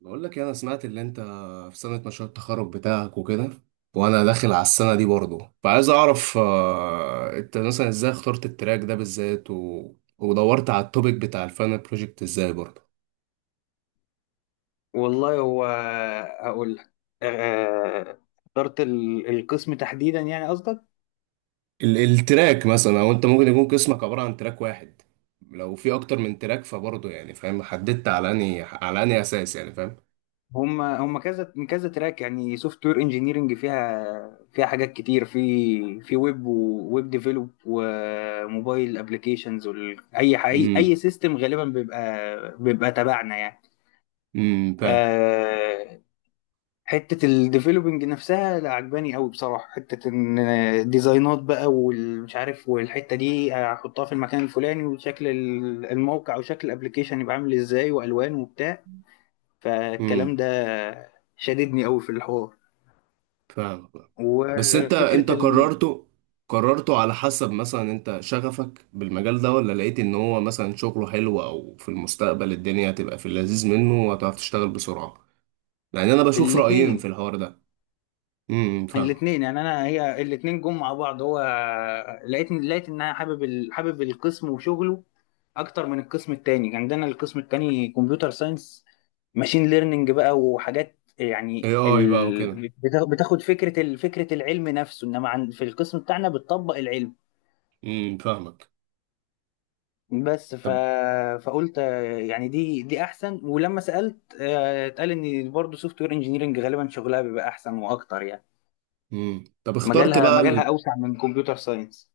بقول لك إيه، انا سمعت اللي انت في سنة مشروع التخرج بتاعك وكده. وانا داخل على السنة دي برضه، فعايز اعرف، انت مثلا ازاي اخترت التراك ده بالذات، و ودورت على التوبيك بتاع الفاينل بروجكت ازاي برضه والله، هو هقول لك. آه، اخترت القسم تحديدا، يعني قصدك. ال، التراك مثلا، او انت ممكن يكون قسمك عبارة عن تراك واحد. لو في اكتر من تراك فبرضه يعني، فاهم، حددت على اني اساس، يعني فاهم. هم هم كذا من كذا تراك، يعني سوفت وير انجينيرنج فيها حاجات كتير، في ويب، وويب ديفلوب، وموبايل ابلكيشنز. اي اي امم سيستم غالبا بيبقى تبعنا يعني. امم. فاهم. آه، حتة الديفلوبينج نفسها لا عجباني قوي بصراحة، حتة ان الديزاينات بقى والمش عارف، والحتة دي هحطها في المكان الفلاني، وشكل الموقع وشكل الابليكيشن يبقى عامل ازاي، والوان وبتاع. امم فالكلام ده شددني قوي في الحوار. فاهم، فاهم. بس انت وفكرة قررته. قررته على حسب مثلا انت شغفك بالمجال ده، ولا لقيت ان هو مثلا شغله حلو، او في المستقبل الدنيا هتبقى في اللذيذ منه وهتعرف تشتغل بسرعة. يعني انا بشوف رأيين الاتنين في الحوار ده. امم، فاهمك. الاثنين، يعني انا، هي الاثنين جم مع بعض. هو لقيت ان انا حابب حابب القسم وشغله اكتر من القسم التاني. يعني عندنا القسم التاني كمبيوتر ساينس، ماشين ليرنينج بقى وحاجات. يعني اي، اي بقى وكده. بتاخد فكرة فكرة العلم نفسه، انما في القسم بتاعنا بتطبق العلم. امم، فاهمك. بس ف... طب. فقلت، يعني دي احسن. ولما سألت، اتقال ان برضه سوفت وير انجينيرنج غالبا شغلها بيبقى احسن واكتر، يعني امم، طب اخترت مجالها بقى مجالها ال، اوسع من كمبيوتر ساينس.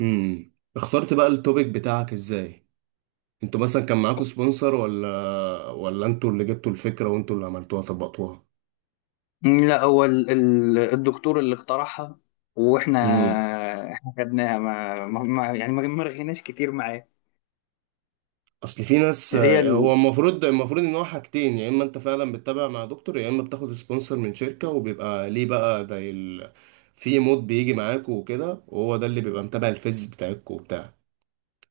امم، اخترت بقى التوبيك بتاعك ازاي؟ انتوا مثلا كان معاكوا سبونسر، ولا انتوا اللي جبتوا الفكرة وانتوا اللي عملتوها طبقتوها؟ لا، هو الدكتور اللي اقترحها، واحنا امم. خدناها. يعني ما رغيناش كتير معاه. اصل في ناس. هي هو ال... المفروض ان هو حاجتين، يا اما انت فعلا بتتابع مع دكتور، يا اما بتاخد سبونسر من شركه، وبيبقى ليه بقى ده ال، في مود بيجي معاكوا وكده، وهو ده اللي بيبقى متابع الفيز بتاعكوا وبتاع.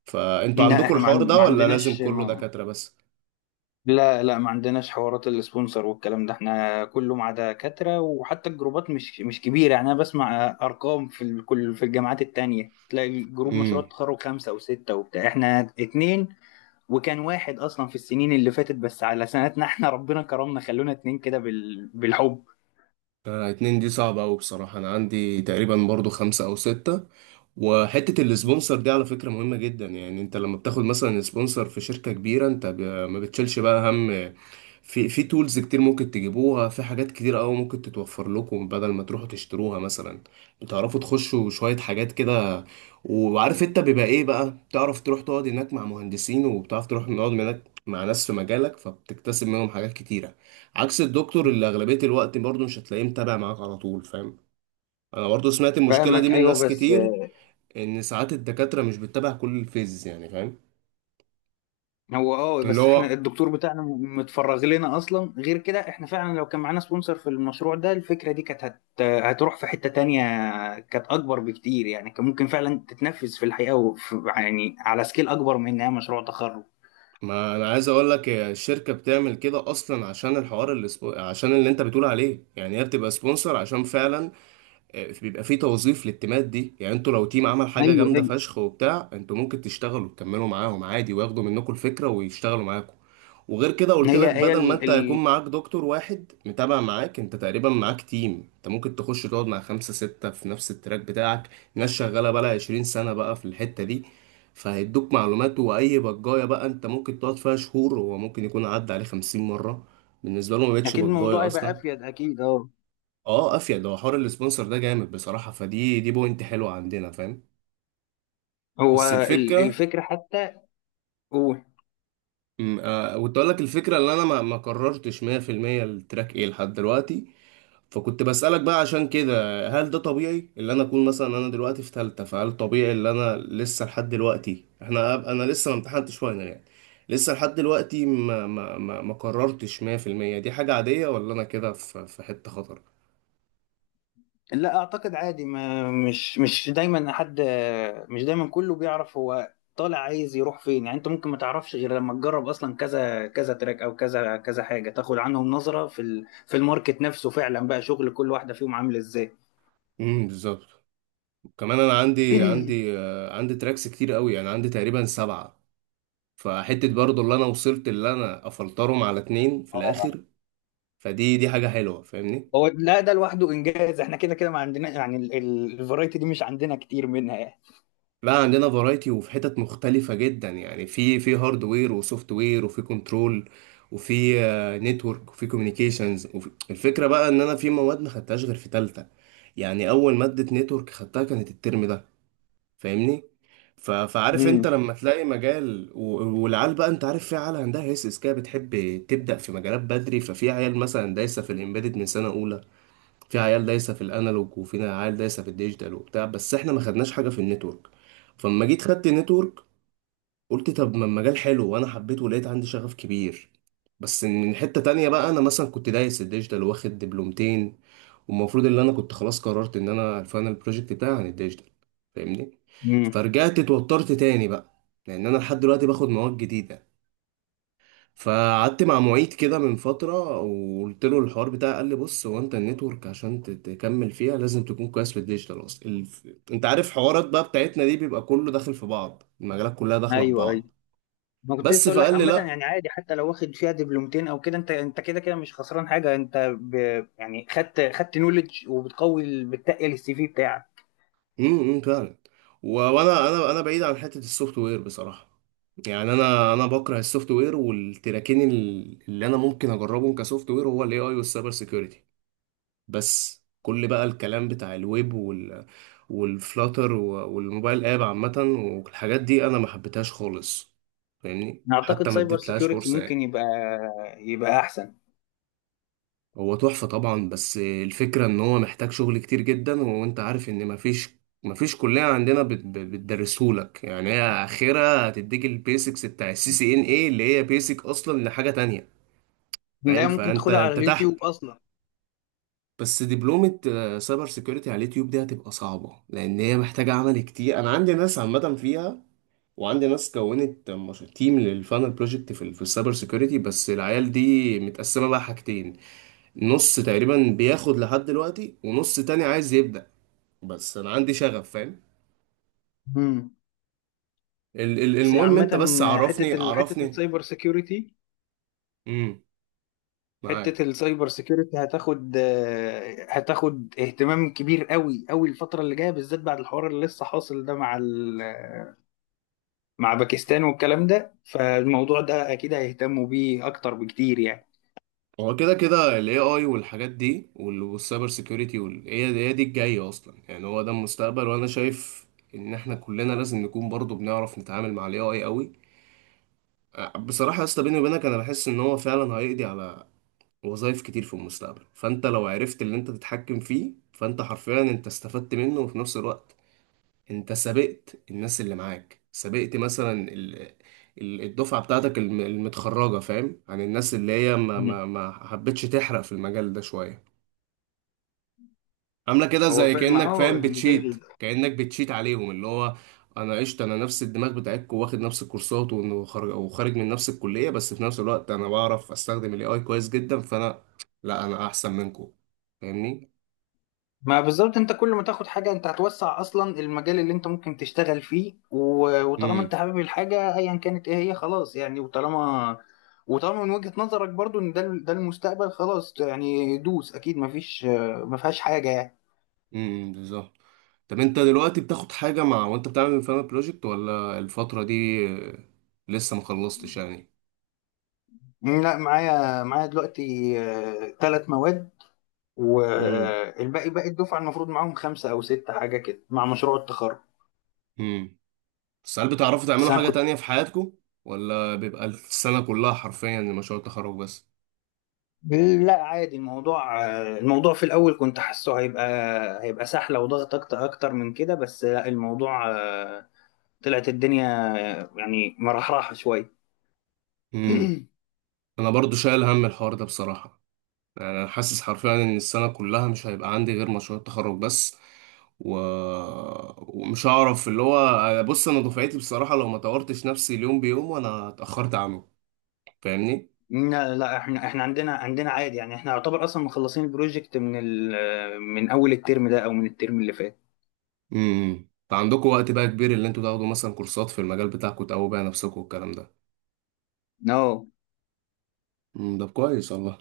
فانتوا لا عندكوا احنا الحوار ده ما ولا لازم عندناش كله ما... دكاتره بس؟ لا، لا، ما عندناش حوارات السبونسر والكلام ده. احنا كله مع دكاترة، وحتى الجروبات مش كبيرة. يعني انا بسمع ارقام كل في الجامعات التانية تلاقي الجروب مشروع امم. التخرج خمسة وستة وبتاع. احنا اتنين، وكان واحد اصلا في السنين اللي فاتت. بس على سنتنا احنا ربنا كرمنا، خلونا اتنين كده بالحب. اتنين دي صعبة أوي بصراحة. أنا عندي تقريبا برضو خمسة أو ستة. وحتة السبونسر دي على فكرة مهمة جدا. يعني أنت لما بتاخد مثلا سبونسر في شركة كبيرة، أنت ب- ما بتشيلش بقى هم. في تولز كتير ممكن تجيبوها، في حاجات كتير أوي ممكن تتوفر لكم بدل ما تروحوا تشتروها مثلا. بتعرفوا تخشوا شوية حاجات كده. وعارف أنت بيبقى إيه بقى، تعرف تروح تقعد هناك مع مهندسين، وبتعرف تروح تقعد هناك مع ناس في مجالك، فبتكتسب منهم حاجات كتيرة. عكس الدكتور اللي اغلبيه الوقت برضه مش هتلاقيه متابع معاك على طول، فاهم. انا برضه سمعت المشكله دي فاهمك، من ايوه. ناس بس كتير، ان ساعات الدكاتره مش بتتابع كل الفيز، يعني فاهم. هو، اه، اللي بس احنا هو، الدكتور بتاعنا متفرغ لنا اصلا. غير كده، احنا فعلا لو كان معانا سبونسر في المشروع ده، الفكره دي كانت هتروح في حته تانية. كانت اكبر بكتير، يعني كان ممكن فعلا تتنفذ في الحقيقه، وفي يعني على سكيل اكبر من انها مشروع تخرج. ما انا عايز اقول لك الشركه بتعمل كده اصلا عشان الحوار اللي عشان اللي انت بتقول عليه. يعني هي بتبقى سبونسر عشان فعلا، بيبقى في توظيف للتيمات دي. يعني انتوا لو تيم عمل حاجة ايوه جامدة ايوه. فشخ وبتاع، انتوا ممكن تشتغلوا تكملوا معاهم عادي، وياخدوا منكم الفكرة ويشتغلوا معاكم. وغير كده قلت هي لك، هي بدل ما ال... انت ال... هيكون معاك دكتور واحد متابع معاك، انت تقريبا معاك تيم. انت ممكن تخش تقعد مع خمسة ستة في نفس التراك بتاعك. ناس شغالة بقى 20 سنة بقى في الحتة دي. فهيدوك معلومات. وأي بجاية بقى انت ممكن تقعد فيها شهور، هو ممكن يكون عدى عليه 50 مرة. بالنسبة له ما بقتش اكيد بجاية الموضوع يبقى أصلا. افيد، اكيد، اه. اه، افيد. هو حوار السبونسر ده جامد بصراحه، فدي، دي بوينت حلوه عندنا، فاهم. هو بس الفكره، الفكره حتى. كنت اقول لك الفكره، اللي انا ما قررتش 100% التراك ايه لحد دلوقتي. فكنت بسالك بقى عشان كده. هل ده طبيعي اللي انا اكون مثلا انا دلوقتي في ثالثه، فهل طبيعي اللي انا لسه لحد دلوقتي، احنا أب- انا لسه ما امتحنتش فاينل يعني، لسه لحد دلوقتي ما قررتش 100%؟ دي حاجه عاديه ولا انا كده في حته خطر؟ لا، اعتقد عادي. ما مش دايما حد، مش دايما كله بيعرف هو طالع عايز يروح فين. يعني انت ممكن ما تعرفش غير لما تجرب اصلا كذا كذا تراك او كذا كذا حاجه، تاخد عنهم نظره في في الماركت نفسه، فعلا بقى شغل كل واحده فيهم عامل ازاي. امم، بالظبط. كمان انا عندي تراكس كتير قوي. يعني عندي تقريبا سبعة. فحتة برضو اللي انا وصلت اللي انا افلترهم على اتنين في الاخر، فدي حاجة حلوة، فاهمني. هو لا، ده لوحده انجاز. احنا كده كده ما عندنا، يعني الفرايتي دي مش عندنا كتير منها يعني. لا، عندنا فرايتي وفي حتت مختلفة جدا. يعني في هاردوير وسوفت وير، وفي كنترول، وفي نتورك، وفي كوميونيكيشنز، وفي، الفكرة بقى ان انا في مواد ما خدتهاش غير في تالتة. يعني اول مادة نتورك خدتها كانت الترم ده، فاهمني. ف، فعارف انت امم. لما تلاقي مجال و، والعيال بقى، انت عارف في عيال عندها هيسس كده بتحب تبدأ في مجالات بدري. ففي عيال مثلا دايسة في الامبيدد من سنة اولى. في عيال دايسة في الانالوج، وفي عيال دايسة في الديجيتال وبتاع. بس احنا ما خدناش حاجة في النتورك. فلما جيت خدت النتورك، قلت طب ما المجال حلو وانا حبيته ولقيت عندي شغف كبير. بس من حتة تانية بقى، انا مثلا كنت دايس الديجيتال واخد دبلومتين، والمفروض ان انا كنت خلاص قررت ان انا الفاينل بروجكت بتاعي عن الديجيتال، فاهمني. امم. فرجعت اتوترت تاني بقى لان انا لحد دلوقتي باخد مواد جديدة. فقعدت مع معيد كده من فترة، وقلت له الحوار بتاعي، قال لي بص، هو انت النتورك عشان ت- تكمل فيها لازم تكون كويس في الديجيتال اصلا. انت عارف حوارات بقى بتاعتنا دي بيبقى كله داخل في بعض، المجالات كلها داخلة في ايوه ايوه، بعض. ما كنت بس لسه اقول لك. فقال لي عامه لا. يعني عادي حتى لو واخد فيها دبلومتين او كده، انت كده كده مش خسران حاجه. يعني خدت نولج، وبتقوي بتقل السي في بتاعك. إمم، فعلا. وانا انا انا بعيد عن حته السوفت وير بصراحه. يعني انا بكره السوفت وير. والتراكين اللي انا ممكن اجربهم كسوفت وير هو الاي اي والسايبر سيكيورتي. بس كل بقى الكلام بتاع الويب وال، والفلاتر، والموبايل اب عامه، والحاجات دي انا ما حبيتهاش خالص، فاهمني. اعتقد حتى ما سايبر اديتلهاش سيكيورتي فرصه ممكن يعني. يبقى احسن. هو تحفة طبعا، بس الفكرة ان هو محتاج شغل كتير جدا. وانت عارف ان مفيش كلية عندنا بتدرسهولك. يعني هي اخرها هتديك البيسكس بتاع السي سي ان اي اللي هي بيسك اصلا لحاجة تانية، فاهم. لا، ممكن فانت تاخدها على انت تحت. اليوتيوب اصلا. بس دبلومة، سايبر سيكيورتي على اليوتيوب دي هتبقى صعبة لان هي محتاجة عمل كتير. انا عندي ناس عامة فيها. وعندي ناس كونت تيم للفانل بروجكت في في السايبر سيكيورتي. بس العيال دي متقسمة بقى حاجتين، نص تقريبا بياخد لحد دلوقتي، ونص تاني عايز يبدأ. بس انا عندي شغف، فاهم. امم. ال بس المهم عامه، انت بس عرفني، عرفني. امم، حته معاك. السايبر سيكيورتي هتاخد، اهتمام كبير قوي قوي الفتره اللي جايه، بالذات بعد الحوار اللي لسه حاصل ده مع مع باكستان والكلام ده. فالموضوع ده اكيد هيهتموا بيه اكتر بكتير يعني. هو كده كده ال AI والحاجات دي والسايبر سيكيورتي هي هي دي الجاية اصلا. يعني هو ده المستقبل، وانا شايف ان احنا كلنا لازم نكون برضو بنعرف نتعامل مع ال AI قوي. بصراحة يا اسطى بيني وبينك، انا بحس ان هو فعلا هيقضي على وظائف كتير في المستقبل. فانت لو عرفت اللي انت تتحكم فيه، فانت حرفيا انت استفدت منه، وفي نفس الوقت انت سبقت الناس اللي معاك. سبقت مثلا الدفعة بتاعتك المتخرجة، فاهم، عن الناس اللي هي ما مم. ما ما حبتش تحرق في المجال ده شوية. عاملة كده هو، زي فاهم، كأنك اه. فاهم يعني ده بتشيت، كأنك بتشيت عليهم. اللي هو انا قشطة، انا نفس الدماغ بتاعتكم، واخد نفس الكورسات، وخارج، وخارج من نفس الكلية. بس في نفس الوقت انا بعرف استخدم الاي اي كويس جدا. فانا لا، انا احسن منكم، فاهمني. ما بالظبط، انت كل ما تاخد حاجه انت هتوسع اصلا المجال اللي انت ممكن تشتغل فيه. وطالما انت امم. حابب الحاجه، ايا كانت ايه هي، خلاص يعني. وطالما من وجهه نظرك برضو ان ده ده المستقبل، خلاص يعني، دوس، اكيد ما فيهاش حاجه يعني. امم، بالظبط. طب انت دلوقتي بتاخد حاجة مع وانت بتعمل الفاينل بروجكت، ولا الفترة دي لسه ما خلصتش يعني؟ لا، معايا دلوقتي ثلاث مواد، امم باقي الدفعة المفروض معاهم خمسة أو ستة حاجة كده مع مشروع التخرج. امم. بس هل بتعرفوا بس تعملوا أنا حاجة كنت تانية في حياتكم، ولا بيبقى السنة كلها حرفيا مشروع التخرج بس؟ لا، عادي، الموضوع، الموضوع في الأول كنت حاسه هيبقى سحلة وضغط أكتر أكتر من كده. بس لا، الموضوع، طلعت الدنيا، يعني مرحرحة شوية. امم. انا برضو شايل هم الحوار ده بصراحة. يعني انا حاسس حرفيا ان السنة كلها مش هيبقى عندي غير مشروع التخرج بس، و، ومش هعرف اللي هو. بص، انا دفعتي بصراحة لو ما طورتش نفسي اليوم بيوم وانا اتأخرت عنه، فاهمني. لا لا، احنا عندنا عادي يعني. احنا يعتبر اصلا مخلصين البروجكت من من اول الترم ده او من الترم اللي فات. امم، عندكم وقت بقى كبير اللي انتوا تاخدوا مثلا كورسات في المجال بتاعكم، تقووا بقى نفسكم والكلام ده. No. امم، ده كويس والله.